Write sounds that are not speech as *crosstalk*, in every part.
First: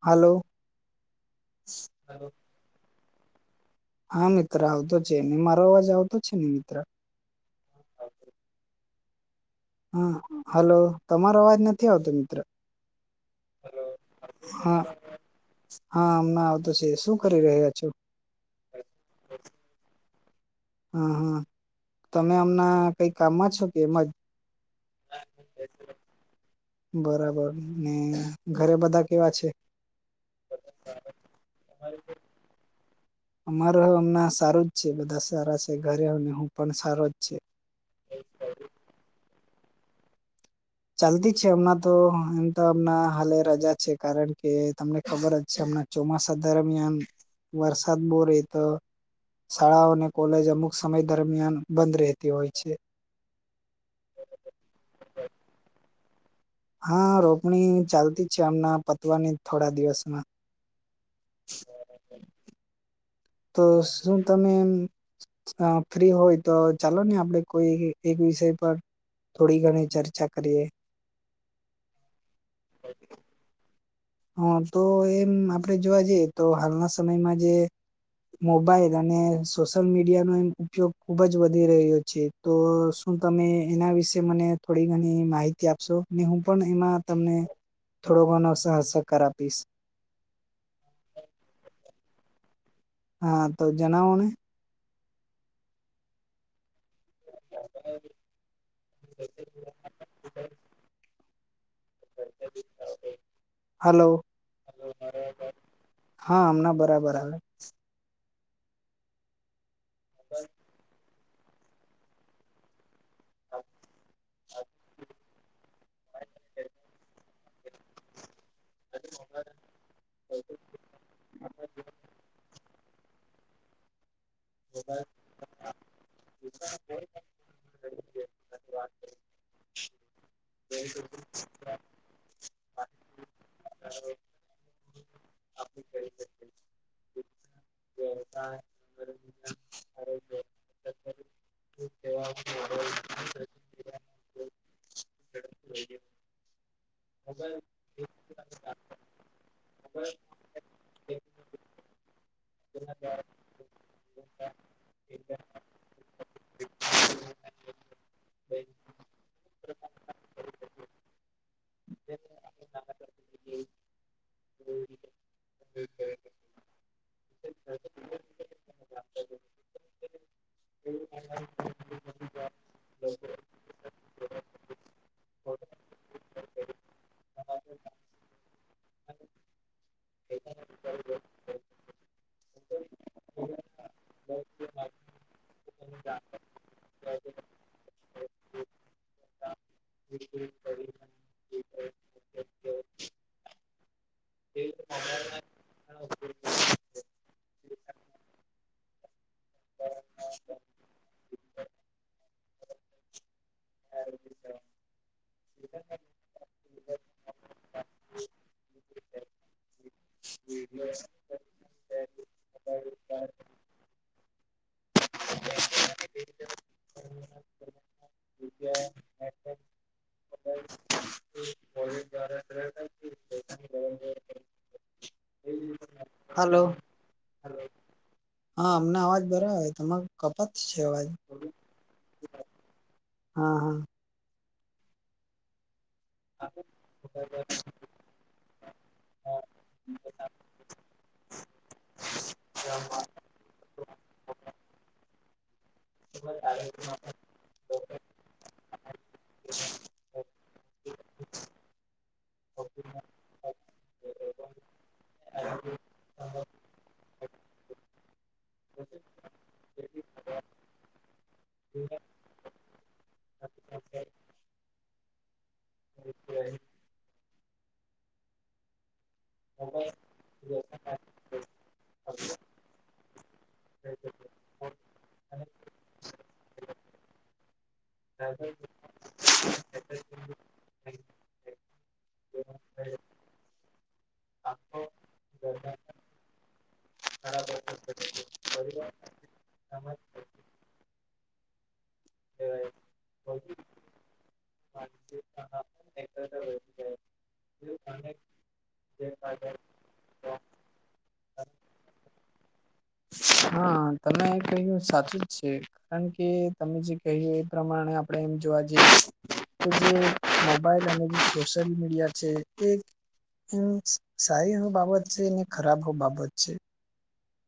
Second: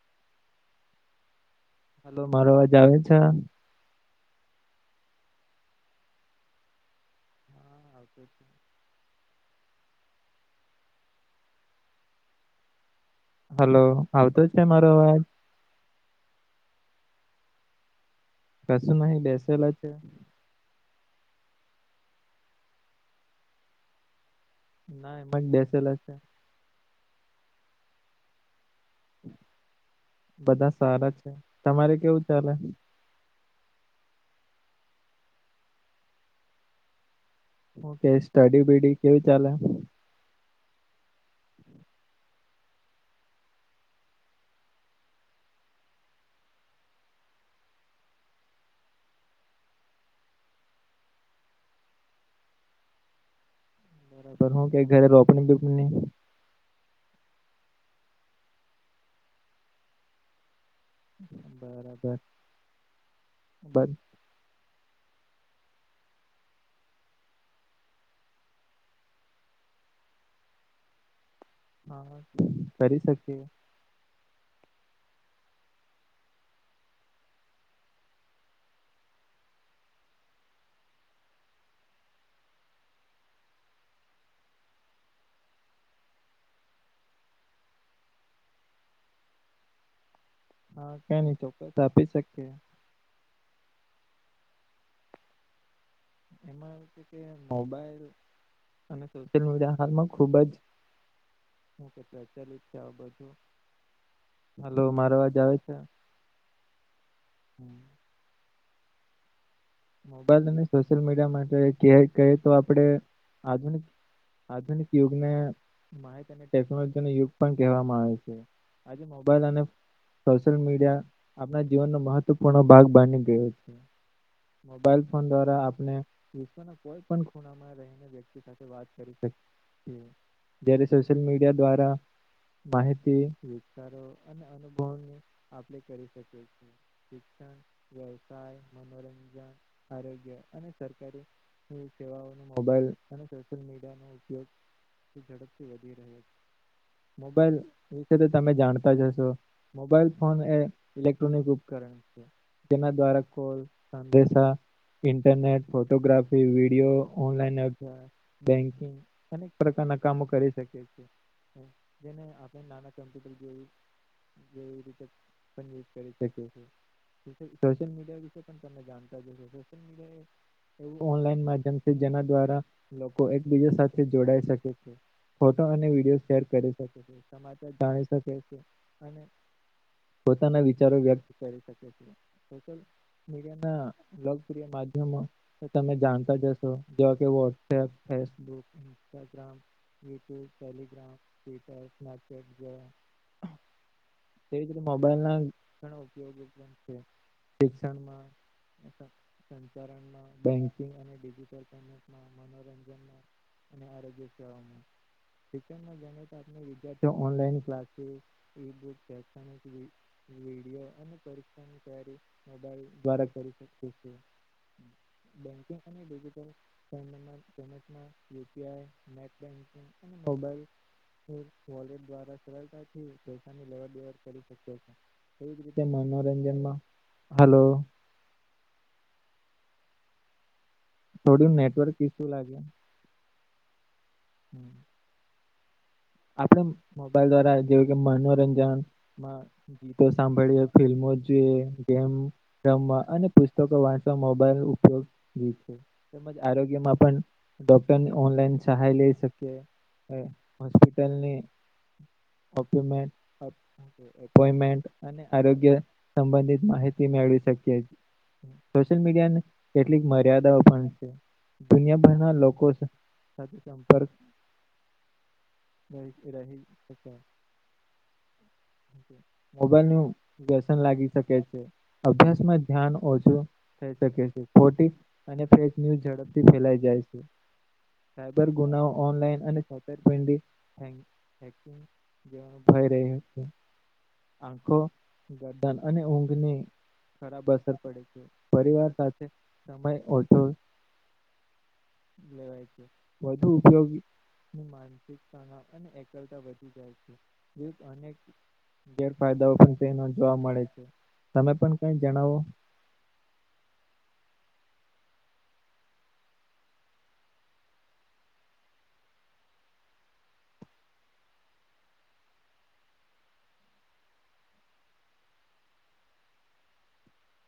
હાલો. Hello મારો અવાજ આવે છે? હા, મિત્ર આવતો છે, ને મારો અવાજ આવતો છે, ને મિત્ર? *inaudible* હા હાલો તમારો અવાજ નથી આવતો મિત્ર હલો આવતો છે, હા મારો અવાજ? હા, અમના આવતો છે, શું કરી રહ્યા છો? કસું નહી બેેસેલા છે. હા, હા તમે અમના કઈ કામમાં છો, કે એમ જ? ના એમજ બેસેલા છે. બરાબર ને ઘરે બધા કેવા છે? બધા સારા છે, તમારે કેવું ચાલે? અમારો અમણાં સારું જ છે, બધા સારા છે, ઘરે હું પણ સારો જ છે. ઓકે સ્ટડી બીડી કેવી ચાલે? ચાલતી છે, હમણાં તો એમ તો હમણા હાલે છે, કારણ કે તમને ખબર જ હમણા ચોમાસા દરમિયાન વરસાદ બો રેય તો શાળાઓ અને કોલેજ અમુક સમય દરમિયાન બંધ રહેતી હોય છે. પર હું કે ઘરે રોપણી બૉપની? હા રોપણી ચાલતી છે, આમના પતવાની થોડા દિવસમાં *inaudible* તો બર શું તમે ફ્રી હોય તો ચાલો ને આપડે કોઈ એક વિષય પર... થોડી ઘણી ચર્ચા કરીએ. હા, કરી શકીએ. હા, તો એમ આપડે જોવા જઈએ તો હાલના સમયમાં જે. મોબાઈલ અને સોશિયલ મીડિયાનો એમ ઉપયોગ ખુબ જ વધી રહ્યો છે. તો શું તમે એના વિશે મને થોડી ઘણી માહિતી આપશો? હું પણ એમાં તમને થોડો ઘણો સહકાર આપીશ હા, કઈ નઈ ચોક્કસ આપી શકીશ. હા, તો જનાવો ને? *inaudible* કે મોબાઈલ અને સોશિયલ મીડિયા હાલમાં ખૂબજ *unintelligible* આ બધું, હલો હાલો, મારો અવાજ આવે છે? હા હમણાં બરાબર આવે મોબાઈલ અને સોશિયલ મીડિયા માટે ક કહી તો આપણે આધુનિક, આધુનિક યુગને, માહિત અને ટેકનોલોજીનો યુગ પણ કહેવામાં આવે છે. આજે મોબાઈલ અને સોશિયલ મીડિયા આપણા જીવનનો મહત્વપૂર્ણ ભાગ બની ગયો છે. મોબાઈલ ફોન દ્વારા આપણે વિશ્વના કોઈ પણ ખૂણામાં રહીને. *unintelligible* સાથે જયારે સોશિયલ મીડિયા દ્વારા માહિતી વિતારો અને અનુભવ આપણે કરી શકીએ. *inaudible* *inaudible* મોબાઈલ *inaudible* *inaudible* મોબાઈલ વિશે તો તમે જાણતા જ હશો મોબાઈલ ફોન એ ઇલેક્ટ્રોનિક ઉપકરણ છે જેના દ્વારા કોલ સંદેશા internet photography video online *unintelligible* banking અનેક પ્રકારના કામો કરી શકે છેએ *inaudible* જેવી રીતે સબમિટ કરી શકે છે. સોશલ મીડિયા વિશે પણ તમે જાણતા હશો સોશલ મીડિયાએ એવું ઓનલાઈન માધ્યમ છે જેના દ્વારા, લોકો એકબીજા સાથે જોડાઈ શકે છે. ફોટો અને વિડીયો શેર કરી શકે છે સમાચાર જાણી શકે છે અને પોતાના વિચારો વ્યક્ત કરી શકે છે, સોશિયલ મીડિયાના લોકપ્રિય માધ્યમો તો તમે જાણતા જશો જેવા કે વોટ્સએપ છે ન્સ્ટાગ્રામ, યુટ્યુબ, ટેલીગ્રામ, ટ્વીટ *unintelligible* વી રીતે મોબાઈલ ના *inaudible* સંચારણમાં બેન્કિંગ અને ડિજિટલ પેમેન્ટમાં મનોરંજનમાં અને આગ્ય સે શિક્ષણ જાણીતા વિદ્યાર્થીઓ ઓનલાઈન ક્લાસ *unintelligible* ની તૈયારી મોબાઈલ દ્વારા કરી શકે છે. બેંકિંગ અને ડિજિટલ *unintelligible* યુપીઆઈ નેટ બેન્કિંગ અને મોબાઈલ વોલેટ દ્વારા સરળતાથી પૈસાની લેવડ દેવડ કરી શકે છે. એવી જ રીતે હલો મનોરંજનમાં હલો હા અમને અવાજ બરાબર તમારો કપાત છે અવાજ થોડું નેટવર્ક ઇસ્યુ લાગે હા હા. હમ્મ. આપડે મોબાઈલ દ્વારા જેવું કે મનોરંજનમા ગીતો સાંભળીએ ફિલ્મો જ જોઈએ ગેમ રમવા અને પુસ્તકો વાંચવા મોબાઈલ ઉપયોગી તેમજ આરોગ્યમાં પણ ડોક્ટરની ઓનલાઈન સહાય લઈ શકીએ *unintelligible* *unintelligible* એપોમેન્ટ અને આરોગ્ય સંબંધિત માહિતી મેળવી શકીએ છીએ. સોશિયલ મીડિયા ને કેટલીક મર્યાદાઓ પણ છે. દુનિયાભરના લોકો સાથે સંપર્ક *unintelligible* મોબાઈલ નું વ્યસન લાગી શકે છે અભ્યાસમાં ધ્યાન ઓછું થઈ શકે છે ખોટી અને ફેક ન્યૂઝ ઝડપથી ફેલાઈ જાય છે. સાયબર ગુનાઓ ઓનલાઈન અને છેતરપિંડી હેકિંગ ભય રહીયો છે આંખો ગરદન અને ઊંઘની ખરાબ અસર પડે છે પરિવાર સાથે સમય ઓછો *unintelligible* છે વધુ ઉપયોગ માનસિક તણાવ અને એકલતા વધુ *unintelligible* ગેરફાયદાઓ પણ છે એ જોવા મળે છે તમે પણ કઈ જણાવો હા તમે તમે કહ્યું સાચું જ છે કારણ કે તમે જે કહ્યું એ પ્રમાણે આપણે એમ જોવા જઈએ જે મોબાઈલ અને જે સોશિયલ મીડિયા છે એ એમ સારી એ બાબત છે ને ખરાબ બાબત છે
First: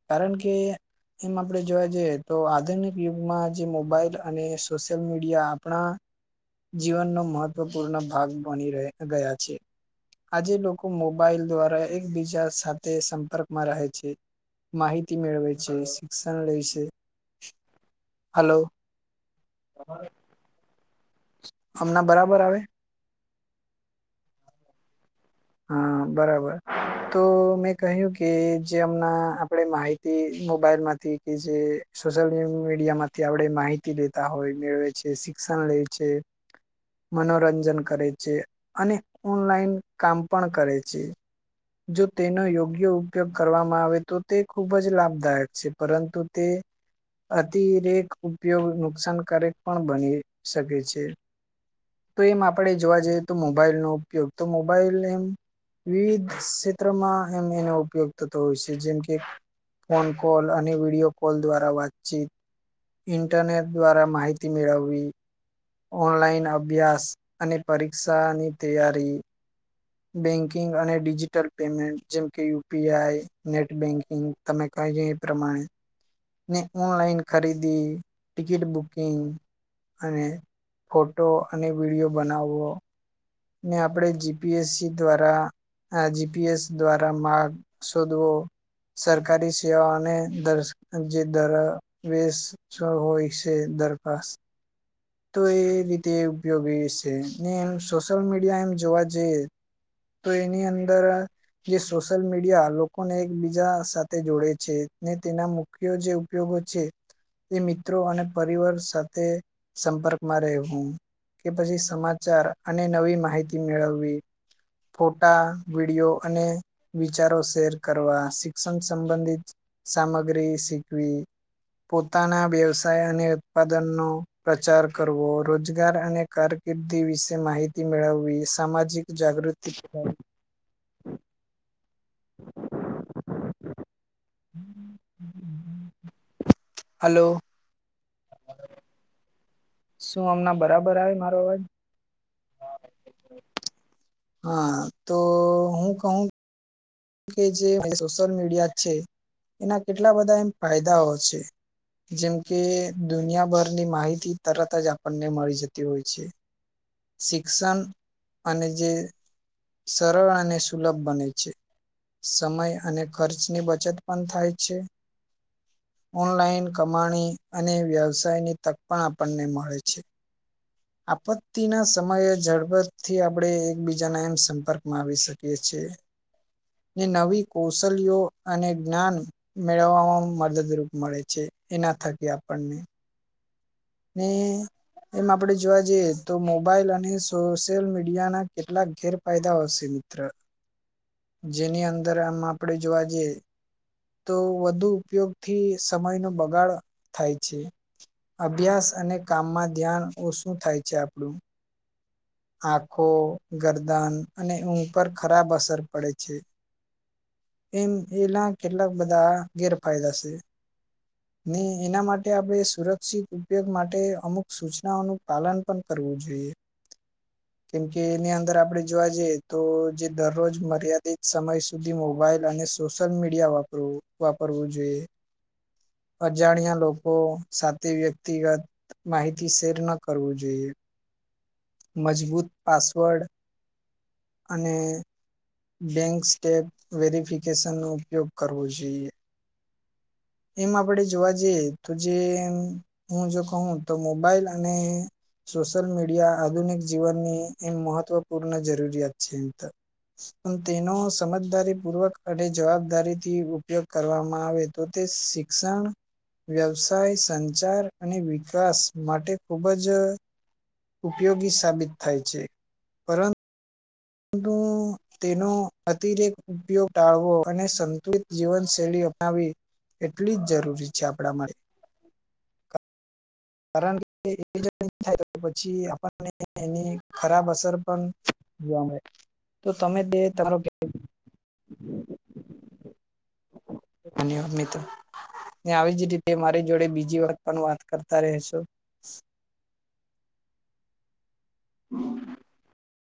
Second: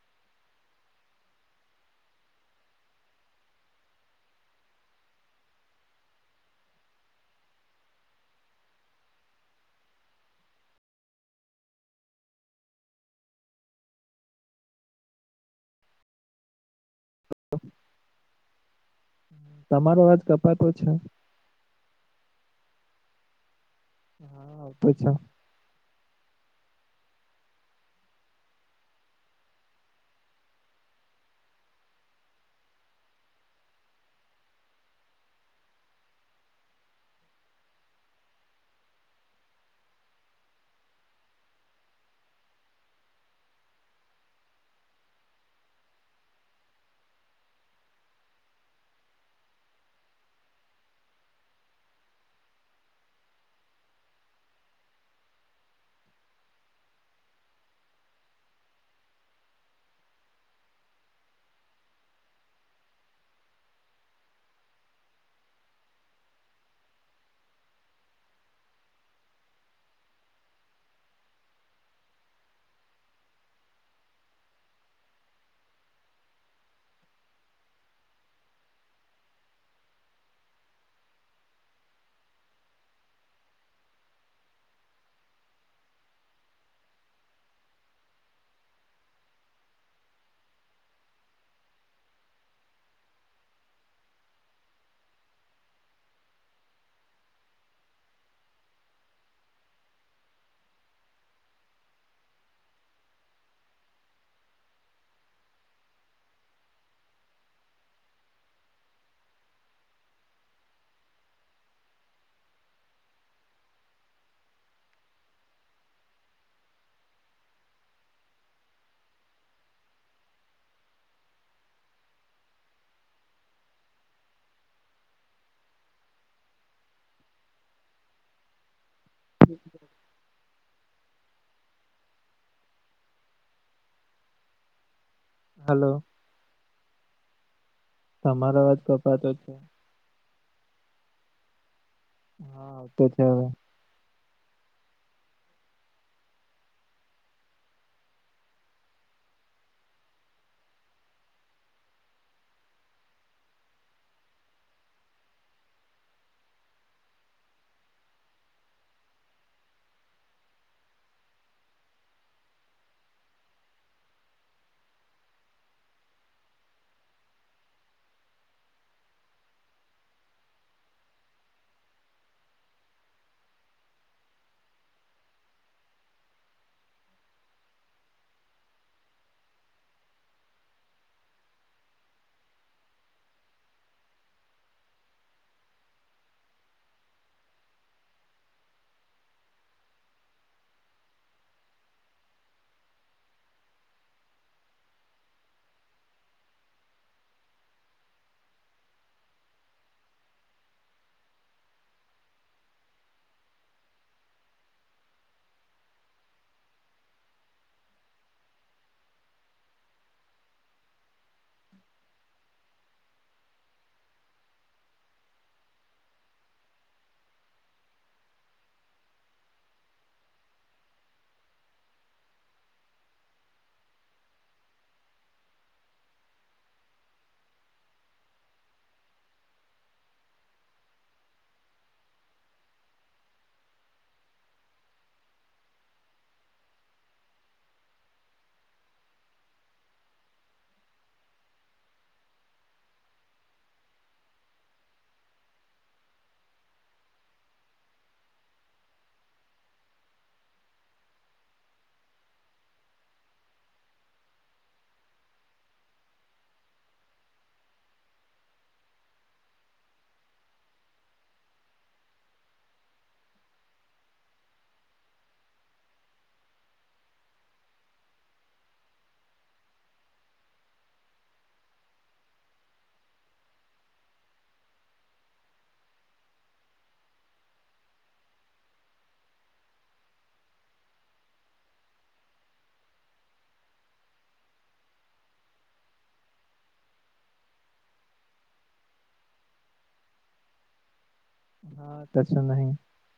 કારણ કે એમ આપણે જોવા જઈએ તો આધુનિક યુગમાં જે મોબાઈલ અને સોશિયલ મીડિયા આપણા જીવનનો મહત્વપૂર્ણ ભાગ બની ર ગયા છે આજે લોકો મોબાઈલ દ્વારા એકબીજા સાથે સંપર્કમાં રહે છે માહિતી મેળવે છે શિક્ષણ લે છે. હલો તમારો અવાજ જ કપાતો છે હમણા બરાબર આવે હા આવતો છે હા બરાબર તો મેં કહ્યું કે જે હમણાં આપણે માહિતી મોબાઈલમાંથી કે જે સોશિયલ મીડિયા માંથી આપણે માહિતી લેતા હોય મેળવે છે શિક્ષણ લે છે મનોરંજન કરે છે અને ઓનલાઈન કામ પણ કરે છે. જો તેનો યોગ્ય ઉપયોગ કરવામાં આવે તો તે ખૂબ જ લાભદાયક છે પરંતુ તે અતિરેક ઉપયોગ નુકસાનકારક પણ બની શકે છે. તો એમ આપણે જોવા જઈએ તો મોબાઈલ નો તો બહુ મોબાઈલ એમ વિવિધ ક્ષેત્રમાં એમ એનો ઉપયોગ થતો હોય છે જેમ કે, ફોન કોલ અને વિડીયો કોલ દ્વારા વાતચીત. ઇન્ટરનેટ દ્વારા માહિતી મેળવવી. ઓનલાઈન અભ્યાસ અને પરીક્ષા ની તૈયારી. બેંકિંગ અને ડિજિટલ પેમેન્ટ જેમકે યુપીઆઈ નેટ બેન્કિંગ. તમે કહે છે એ પ્રમાણે, ને ઓનલાઈન ખરીદી, ટિકિટ બુકિંગ, અને ફોટો અને વિડીયો બનાવવો. ને આપણે જીપીએસસી દ્વારા, આ જીપીએસ દ્વારા માર્ગ શોધવો. સરકારી સેવાઓને દસ જે દર *unintelligible* જો હોય છે દરખાસ, તો એ રીતે ઉપયોગી છે ને એમ સોશિયલ મીડિયા એમ જોવા જઈએ. તો એની અંદર, જે સોશિયલ મીડિયા લોકોને એકબીજા સાથે જોડે છે ને તેના મુ મુખ્ય જે ઉપયોગો છે એ મિત્રો અને પરિવાર સાથે, સંપર્કમાં રહેવું કે પછી સમાચાર અને નવી માહિતી મેળવવી. ફોટા, વિડીયો અને, વિચારો શેર કરવા શિક્ષણ સંબંધિત સામગ્રી શીખવી. પોતાના વ્યવસાય અને ઉત્પાદનનો, પ્રચાર કરવો રોજગાર અને કારકિર્દી વિશે માહિતી મેળવવી સામાજિક, જાગૃતિ થ હલો. હલો. તમારો અવાજ કપાતો શું હમના બરાબર આવે મારો અવાજ હા આવ તો છે હવે. હા તો હું કહું. કે જે સોશિયલ મીડિયા છે એના કેટલા બધા એમ ફાયદાઓ છે. જેમ કે દુનિયાભરની માહિતી તરત જ આપણને મળી જતી હોય છે. શિક્ષણ અને જે સરળ અને સુલભ બને છે. સમય અને ખર્ચની બચત પણ થાય છે. ઓનલાઈન કમાણી અને વ્યવસાયની તક પણ આપણને મળે છે. આપત્તિ ના સમયે ઝડપરથી આપડણે એકબીજાના એમ સંપર્કમાં આવી શકીએ છીએ. નવી કૌશલ્યો અને જ્ઞાન મેળવવામાં મદદરૂપ મળે છે એના થકી આપણને હમ. એમ આપડે જોવા જઈએ તો મોબાઈલ અને સોશિયલ મીડિયા ના કેટલાક ગેરફાયદાઓ હશે મિત્ર. જેની અંદર આમ આપડે જોવા જઈએ. તો વધુ ઉપયોગ થી સમય નો બગાડ થાય છે. અભ્યાસ અને કામમાં ધ્યાન ઓ શું થાય છે આપણું. આંખો ગરદાન અને ઊંઘ પર ખરાબ અસર પડે છે. એમ એના કેટલાક બધા ગેરફાયદા છે. ને એના માટે આપણે સુરક્ષિત ઉપયોગ માટે અમુક સૂચનાઓનું પાલન પણ કરવું જોઈએ. કેમકે એની અંદર આપડે જોવા જઈએ તો જે દરરોજ મર્યાદિત સમય છે. સુધી મોબાઈલ અને સોશિયલ મીડિયા વાપરવું વાપરવું જોઈએ. અજાણ્યા લોકો સાથે વ્યક્તિગત માહિતી શેર ન કરવું જોઈએ. મજબૂત પાસવર્ડ અને બેન્ક સ્ટેપ વેરિફિકેશન નો ઉપયોગ કરવો જોઈએ. એમ આપણેે જોવા જઈએ તો જે હું જો કહું તો મોબાઈલ અને સોશિયલ મીડિયા આધુનિક જીવનની એમ મહત્વપૂર્ણ જરૂરિયાત છે એમ તો તેનો સમજદારીપૂર્વક અને જવાબદારીથી ઉપયોગ કરવામાં આવે તો. તે શિક્ષણ વ્યવસાય સંચાર અને વિકાસ માટે ખુબ જ ઉપયોગી સાબિત થાય છે પરં તું તેનો અતિરેક ઉપયોગ ટાળવો અને સંતુલિત જીવનશૈલી અપનાવી એટલી જ જરૂરી છે આપણા માટે કારણ કે એક બીજા *unintelligible* પછી આપણને એની ખરાબ અસર પણ જોવા મળે તો તમે *unintelligible* અને ન્યવા તો આવી જ રીતે મારી જોડે બીજી વાત પણ વાત કરતા રહેશો. હા તસ નહી.